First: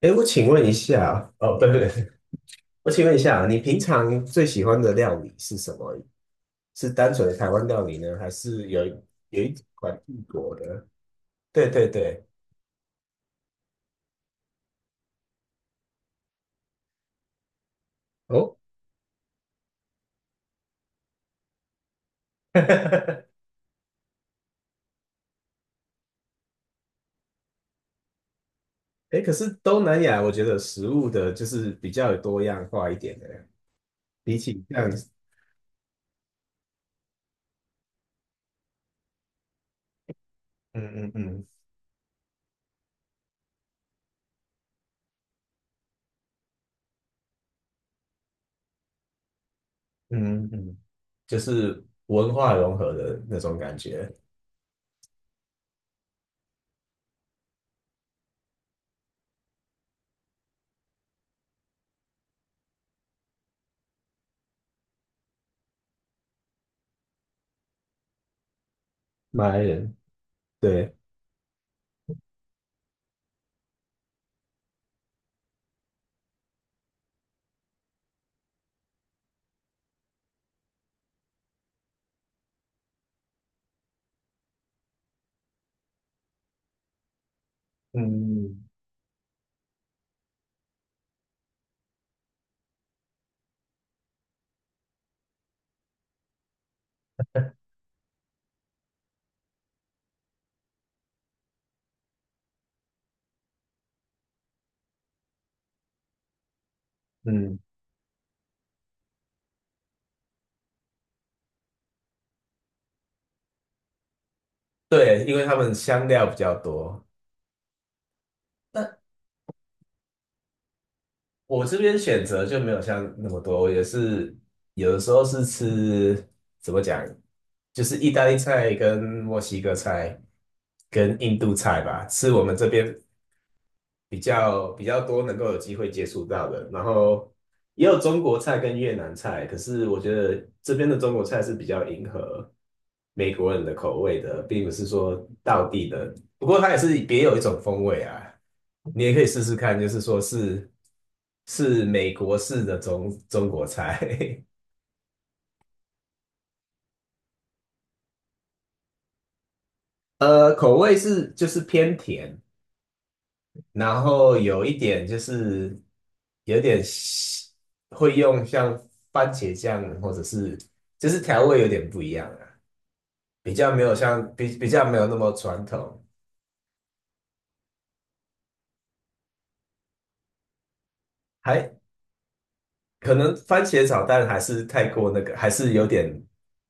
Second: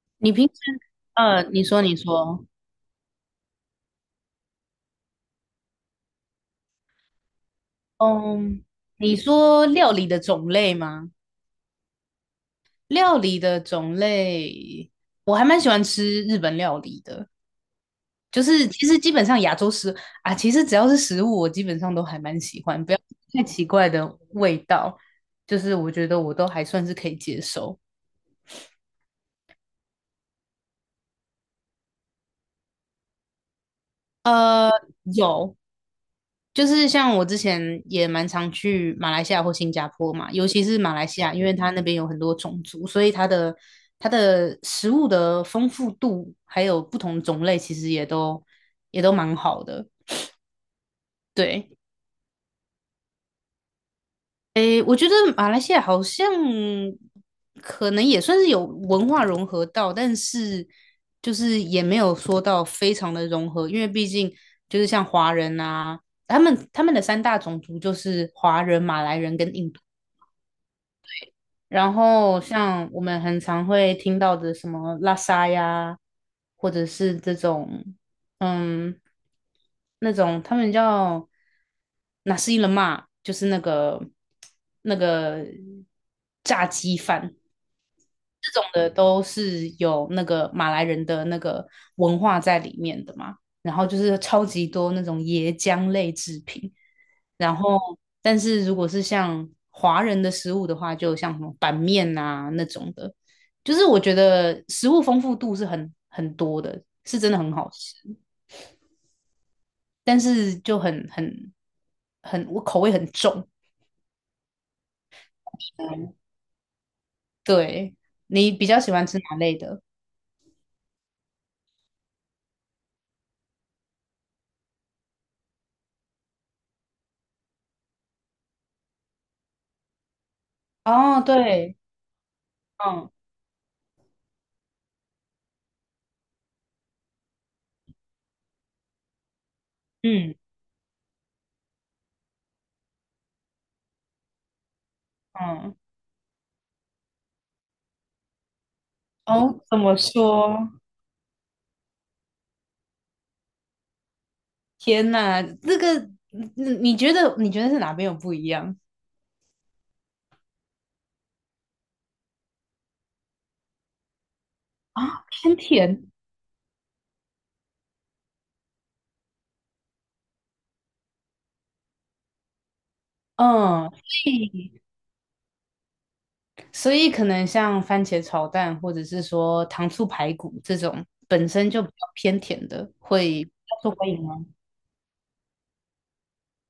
哎，我你请平时，问一下，呃，哦，对对对，我请问一下啊，你平常最喜欢的料理是什么？是单纯的台湾料理呢，还嗯，是有一你有一说料款理的异种国类的？吗？对对对，料理的种类，我还蛮喜欢吃日本料理的，就哦，是其实基本上亚洲食啊，其实只要是食物，我基本上都还蛮喜欢，不要 太奇怪的味道，就是我觉得我都还算是可以接受。哎可是东南亚，我觉得食物的就是比较有多样化一点的，比起呃，像有，就是像我之前也蛮常去马来西亚或新加坡嘛，尤其是马来嗯嗯西亚，因嗯为它那边有很多种族，所以它的食物的丰富度还有不同种类，其实也都蛮好的。嗯嗯，就对，是文化融合的那种感觉。诶，我觉得马来西亚好像可能也算是有文化融合到，但是就是也没有说到非常的融合，因为毕竟就是像华人啊，他们的三大种族就是华人、马来人马跟来印度。人，对，然后像我们很常会听到的什么拉沙呀，或者是这种，嗯，那种他们叫哪是伊勒嘛，就是那个炸鸡饭，这嗯种的都是有那个马来人的那个文化在里面的嘛。然后就是超级多那种椰浆类制品，然后但是如果是像华人的食物的话，就像什么板面啊那种的，就是我觉得食物丰富度是很多的，是真的很嗯，好吃，但是就很很很我口味很重。对，因为他们香嗯，料比较多。对，你比较喜那。欢吃哪类的？我这边选择就没有像那么多，我也是有的时候是吃，怎么讲，就是意大利菜跟墨西哥菜跟哦，印度对，菜吧，吃我们这边嗯比较多能够有机会接触到的，然后也有中国菜跟越南菜，可是我觉嗯得这边的中国菜是比较迎合美国人的口味的，并不是说到嗯。地的，不过它也是别有一种风味啊，你也可以试试哦，看，怎就么是说说？是美国式的中国菜，天呐，你觉得是哪边有不一样？口味是就是偏甜，然后有一点就啊，偏是甜，有点西会用像番茄酱或者是就是调味有点不一样啊，比较没嗯，有所像比比以较没有那么传统，所以可能像番茄炒蛋，或者是说糖醋排骨这种本身就还比较偏甜的，可能会比番茄较受炒欢迎蛋吗？还是太过那个，还是有点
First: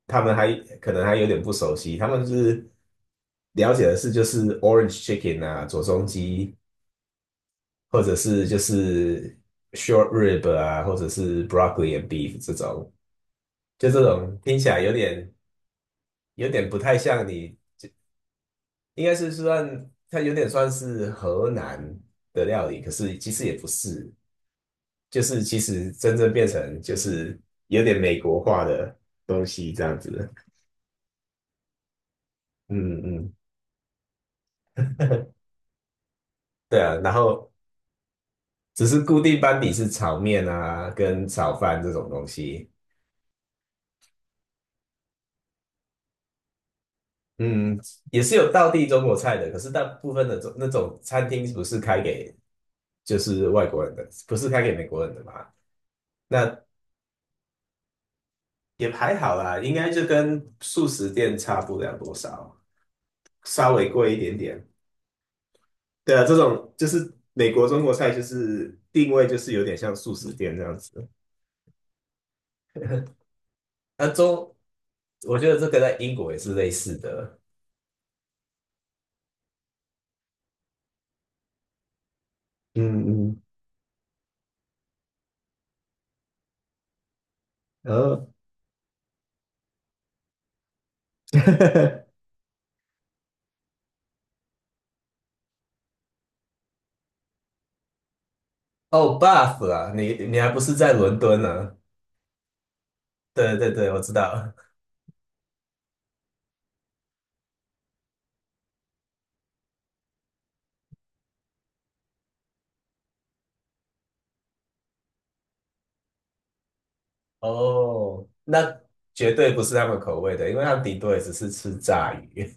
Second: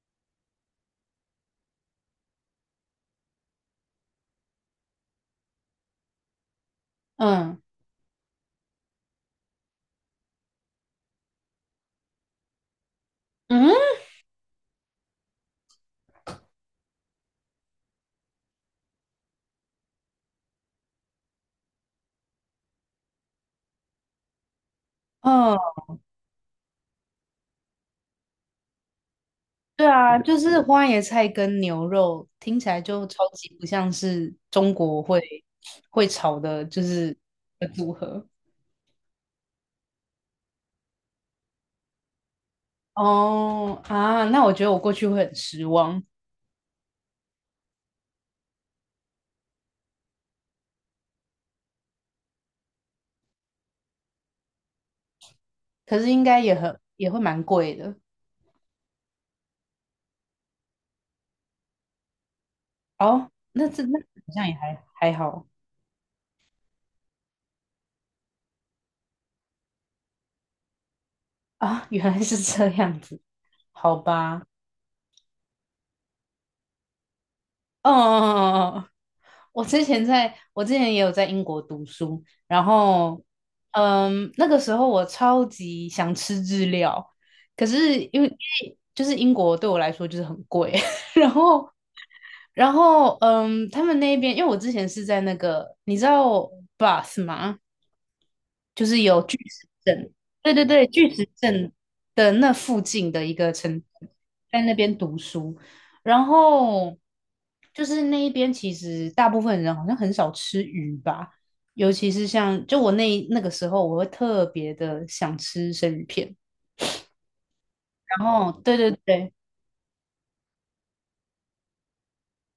他们还可能还有点不熟悉，他们是了解的是就是 orange chicken 啊，左宗基嗯或者是就是 short rib 啊，或者是 broccoli and beef 这种，就嗯，这种听起来有点。有点不太像你，应该是算它有点算是河南的料理，可是其实也不是，就是其嗯，实真正变成就是有点美国化的东西这对样子。啊，就是花椰菜跟牛肉听起来嗯就超嗯，级不像是中国会炒的，对就啊，然是后的组合。只是固定班底是炒面啊跟炒饭这种东西。哦啊，那我觉得我过去会很失望，嗯，也是有道地中国菜的，可是大部分的中那种餐厅不是开给就是外国人的，不是开给美国人的嘛？可是应该那也会蛮贵的。也还好啦，应该就跟素食店差不了多少，哦，那稍这微那好贵一点像也点。还好对啊，这种就是美国中国菜，就是定位就是有点像素食店这样子。啊，原来是这样子，好那吧。中，我觉得这个在英国也是类似的。哦哦哦哦，我之前也有在英国读书，然后嗯嗯，那个时候我超级想吃日料，可然是因为后 因为就是英国对我来说就是很贵，然后 然后，他们那边，因为我之前是在那个，你知道 Bus 吗？就是哦 有 b u 巨 f 石 f 啊，阵，你还对不对是对，在巨伦石敦阵呢？的那附近的一个对对城，对，我知道。在那边读书。然后就是那一边，其实大部分人好像很少吃鱼吧，尤其是像就我那个时候，我会特别的想吃生鱼片。哦，然后，对那对绝对，对不是他们口味的，因为他们顶多也只是吃炸鱼。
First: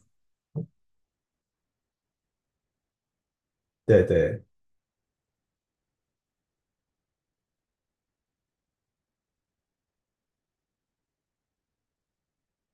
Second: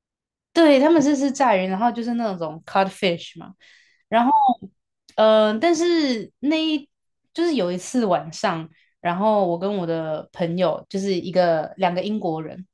对，他们是炸鱼，然后就是那种 codfish 嘛，对然后，对，但是就是有一次晚上，然后我跟我的朋友就是一个两个英国人，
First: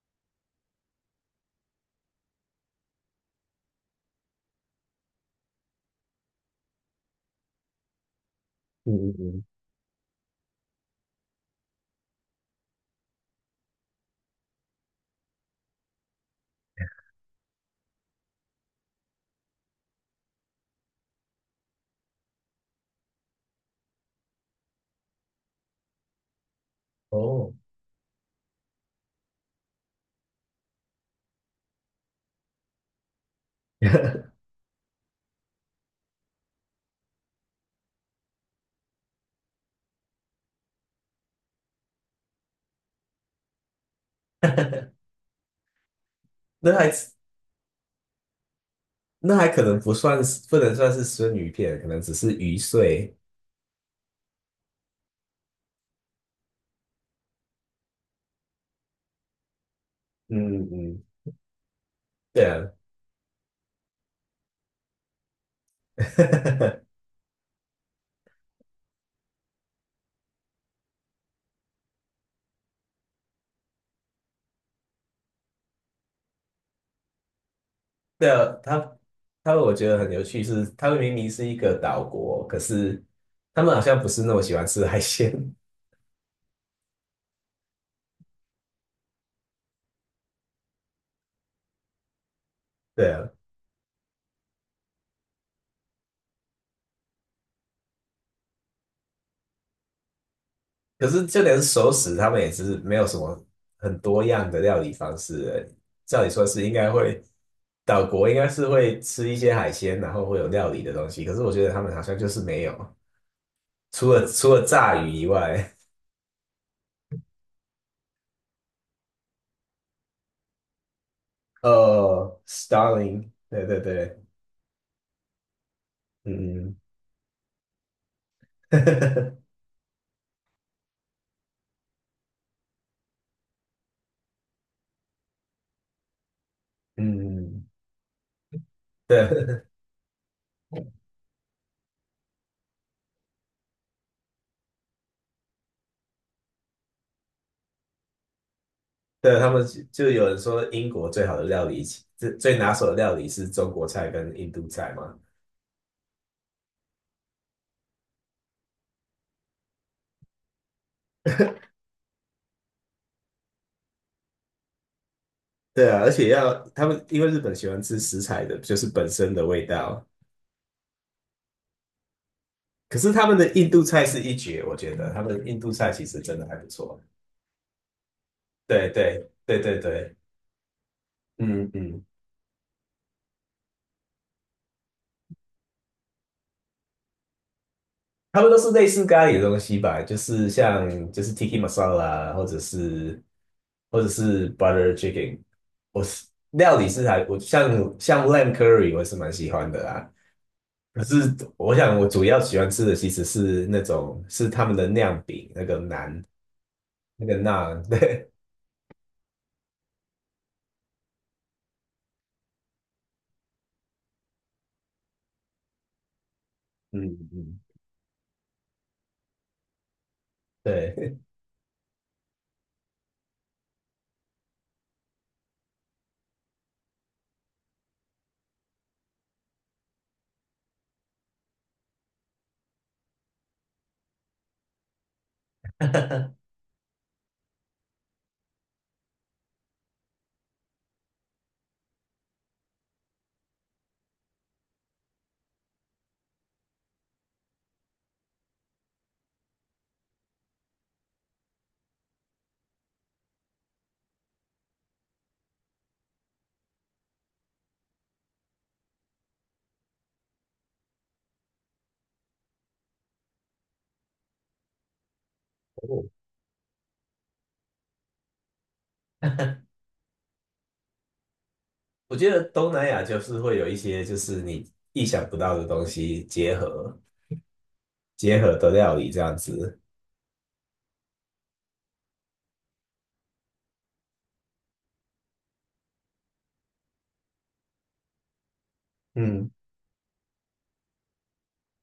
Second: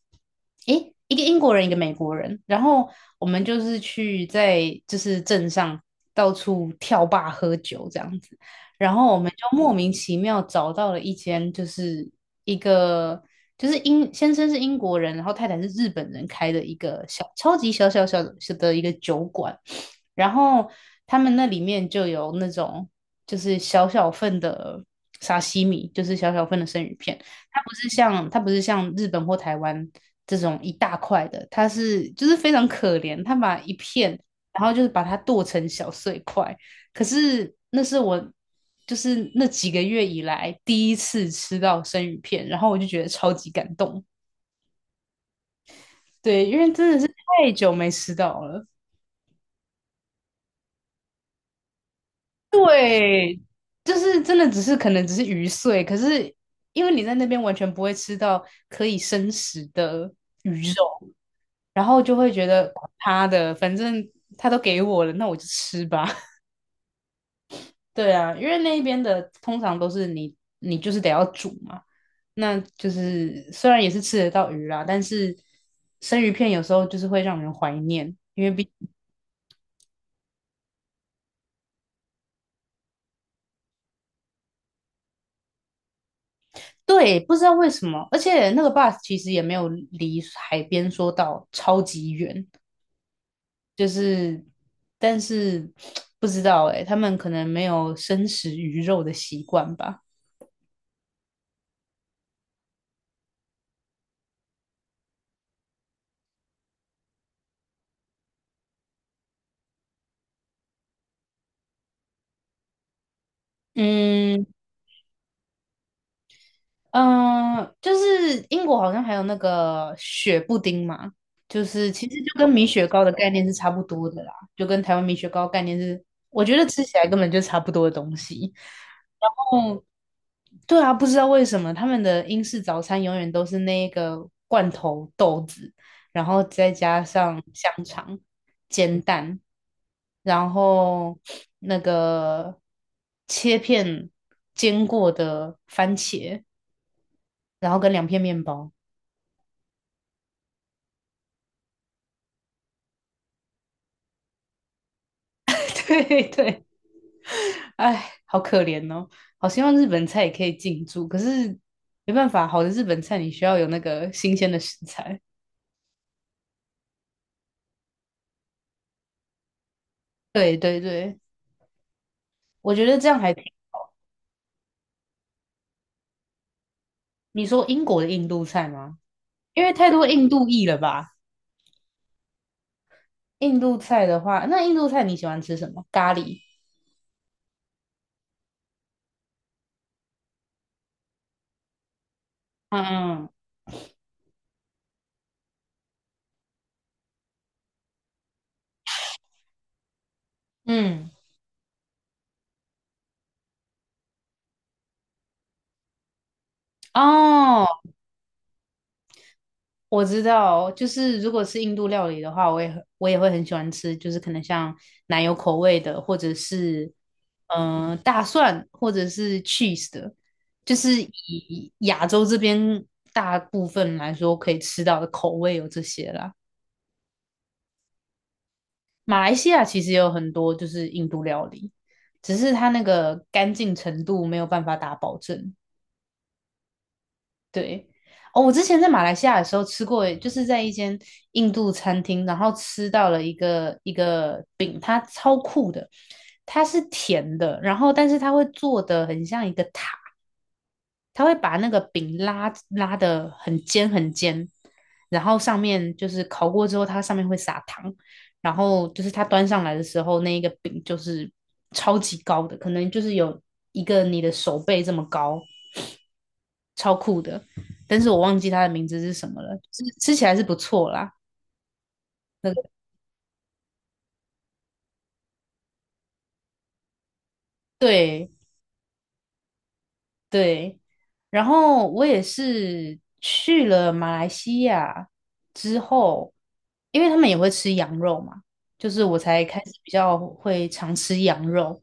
诶，一个英国人，一个美国人，然后我们就是去在就是镇上到处跳坝喝酒这样子。然嗯嗯后我们嗯，就莫名其妙找到了一间，就是一个就是英先生是英国人，然后太太是日本人开的一个小超级小小小的小的一个酒馆，然后他们那里面就有那种就是小小份的沙西米，就是小小份的生鱼片，哦，它不是像日本或台湾这种一大块的，它是就是非常可怜，它把一片。然后就是把它剁成小碎块，可是那是我就是那几个月以来第一次吃到生鱼片，然后我就觉得超级感动。对，因为那还真的是太久没吃到了。那还可能不算是，不能算是生鱼片，可能只是鱼碎。对，就是真的只是可能只是鱼碎，可是因为你在那边完全不会吃到可以生食的鱼嗯嗯，肉，然后就会对觉啊，得管他的，反正他都给我了，那我就吃吧。对啊，因为那一边的通常都是你就是得要煮嘛。那就是虽然也是吃得到鱼啦，但是生鱼片有时候就是会让人怀念，对因啊，为毕他们我觉得很有趣是，他们明明是一个岛国，可是他们好像不是那么喜欢吃海鲜。对不知道为什么，而且那个 bus 其实也没有离海边说到超级远，对啊，就是但是 不知道诶、他们可能没有生食鱼肉的习惯吧。可是就连熟食，他们也是没有什么很多样的料理方式。照理说是应该会，岛国应该是会吃一些海鲜，然后会有料理的东西。可是我觉得他们好像就是没有，除了嗯，除了炸鱼以外。嗯，就是英国好像还有那个雪布丁嘛，就是其实就跟米雪糕的概Starling，念是对差对不多对，的啦，就跟台湾米雪糕概念是，我觉得嗯 吃起来根本就差不多的东西。哦，对啊，不知道为什么他们的英式早餐永远都是那个罐头豆子，然后再加上嗯，香肠、煎蛋，对 然后那个切片煎过的番茄。然后跟两片面包。对，他们有人说英国最好的料理，最拿手的料理是中国菜跟印度菜嘛。对对，哎，好可怜哦！好希望日本菜也可以进驻，可是没办法，好的日本菜你需要有那个新鲜的食材。对啊，而且要他们因为日本喜欢吃食材的，就是本身的味道。对对对，我觉得可这是样他还们挺的印度菜是一绝，我觉得他们印度菜其实真的还不错。你说英国的印度菜对吗？对对因为对太多对，印度裔了吧？嗯嗯，印度菜的话，那印度菜你喜欢吃什么？咖喱。他们都是类似咖喱的东西吧，就是像就是 tiki masala 啊或者嗯是嗯或者是 butter chicken，我是料理是还我像像 lamb curry 我是蛮喜欢的啦。可嗯，是我想我主要喜欢吃的其实是那种是他们的酿饼，那个馕，那个哦，馕，对我知道，就是如果是印度料理的话，我也会很喜欢吃，就是可能像奶油口味的，或者是嗯嗯，大蒜，或者是 cheese 的，就是对。以亚洲这边大部分来说可以吃到的口味有这些啦。马来西亚其实也有很多就是印度料理，只是它那个干净程度没有办法打保证。对，哦，我之前在马来西亚的时候吃过，就是在一间印度餐厅，然后吃到了一个饼，它超酷的，它是甜的，然后但是它会做的很像一个塔，它会把那个饼拉拉的很尖很尖，然后上面就是烤过之后，它上面会撒糖，然后就是它端上来的时候，那一个饼就是超级高的，可能就是有一个你的手背这么高，哦超酷的，但是我忘记它的名字是什么了。吃起来是不错啦，我觉得那个东南亚就是会有一些就是你意想不到的东西结合对结合的料理这样子，对。然后我也是去了马来西亚之后，因为他们也会吃羊肉嘛，就是我才嗯，开始比较会常吃羊肉。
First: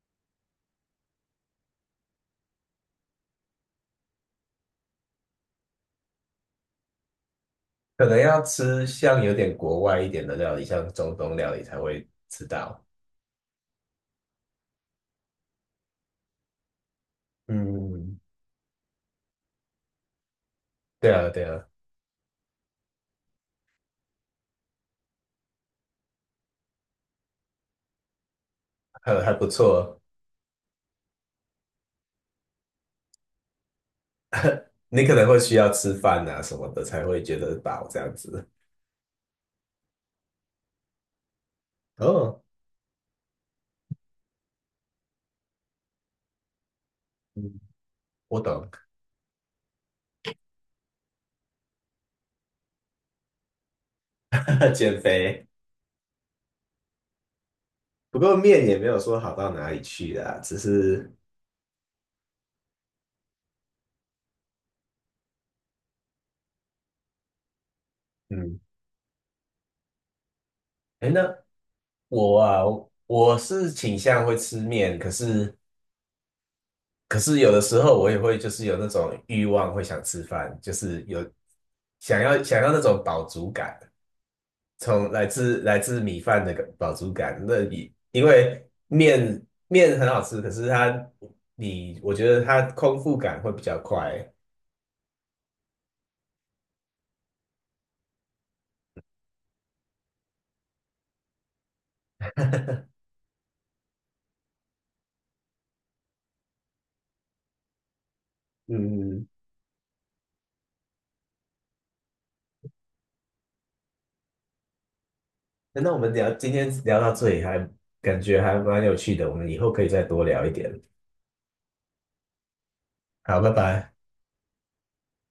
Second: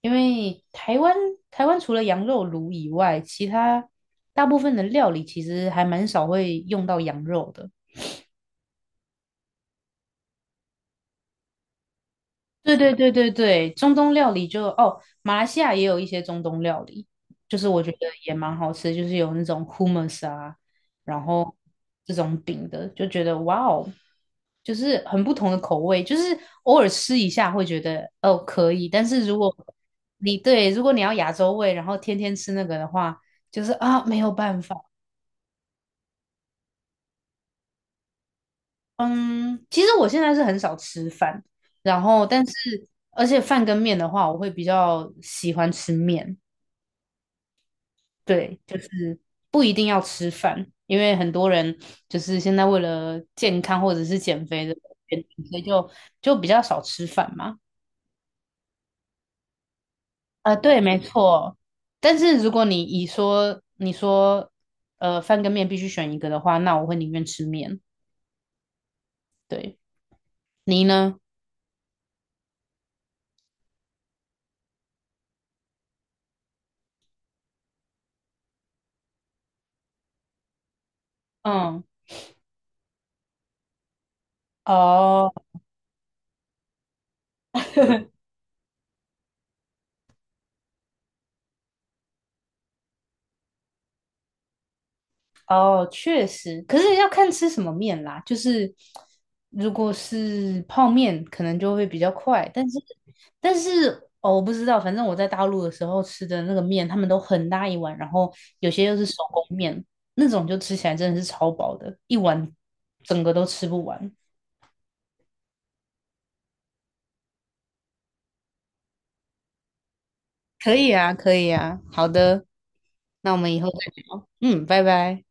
因为台湾除了羊肉炉以外，其他大部分的料理其实还蛮少会用到羊肉的。可能要吃像有点国外一点的料理，像中东料理才会吃对到。对对对对，中东料理就哦，马来西亚也有一些中东料理，就是我觉得嗯，也蛮好吃，就是有那种 humus 啊，对然啊，对后啊。这种饼的，就觉得哇哦，就是很不同的口味，就是偶尔吃一下会觉得哦可以，但还是还不错哦。如果你要亚洲味，然后天天吃那个的话，就是啊没有办法。你可能会需要吃饭啊什么的才会觉得饱这样子。嗯，其实我现在是很少吃饭，然后哦，但是而且饭跟面的话，我会比较喜欢吃面。嗯我对，懂。就是不一定要吃饭，因为很多人就是现在为了健康或者是减肥 的减原因，肥，所以就比较少吃饭嘛。不过面也没有说好到哪里去啦，啊，只对，没是错。但是如果你说饭跟面必须选一个的话，那我会宁愿吃面。嗯，对，你哎，呢？那我啊，我是倾向会吃面，可是有的时候我也会就是有那种欲望会想吃饭，就是有嗯，想要那种饱足感。从来哦，自来自米饭的饱足感，那你 因为面很好吃，可是它你我觉得它空腹感会比较快。哦，确实，可是要看吃什么面啦。就是如果是泡面，可能就会比较快，但是但是哦，我不知道，反正我在大陆的时候吃的那个面，他们都很大一碗，然后有些又是手嗯，工面，那种就吃起来真的是超饱的，一碗整个都吃不完。那我们聊今天聊到这里还感觉还蛮有趣的，我们以后可以再多聊一可点。以啊，可以啊，好的，那我好，拜们以后再拜。聊。嗯，拜拜。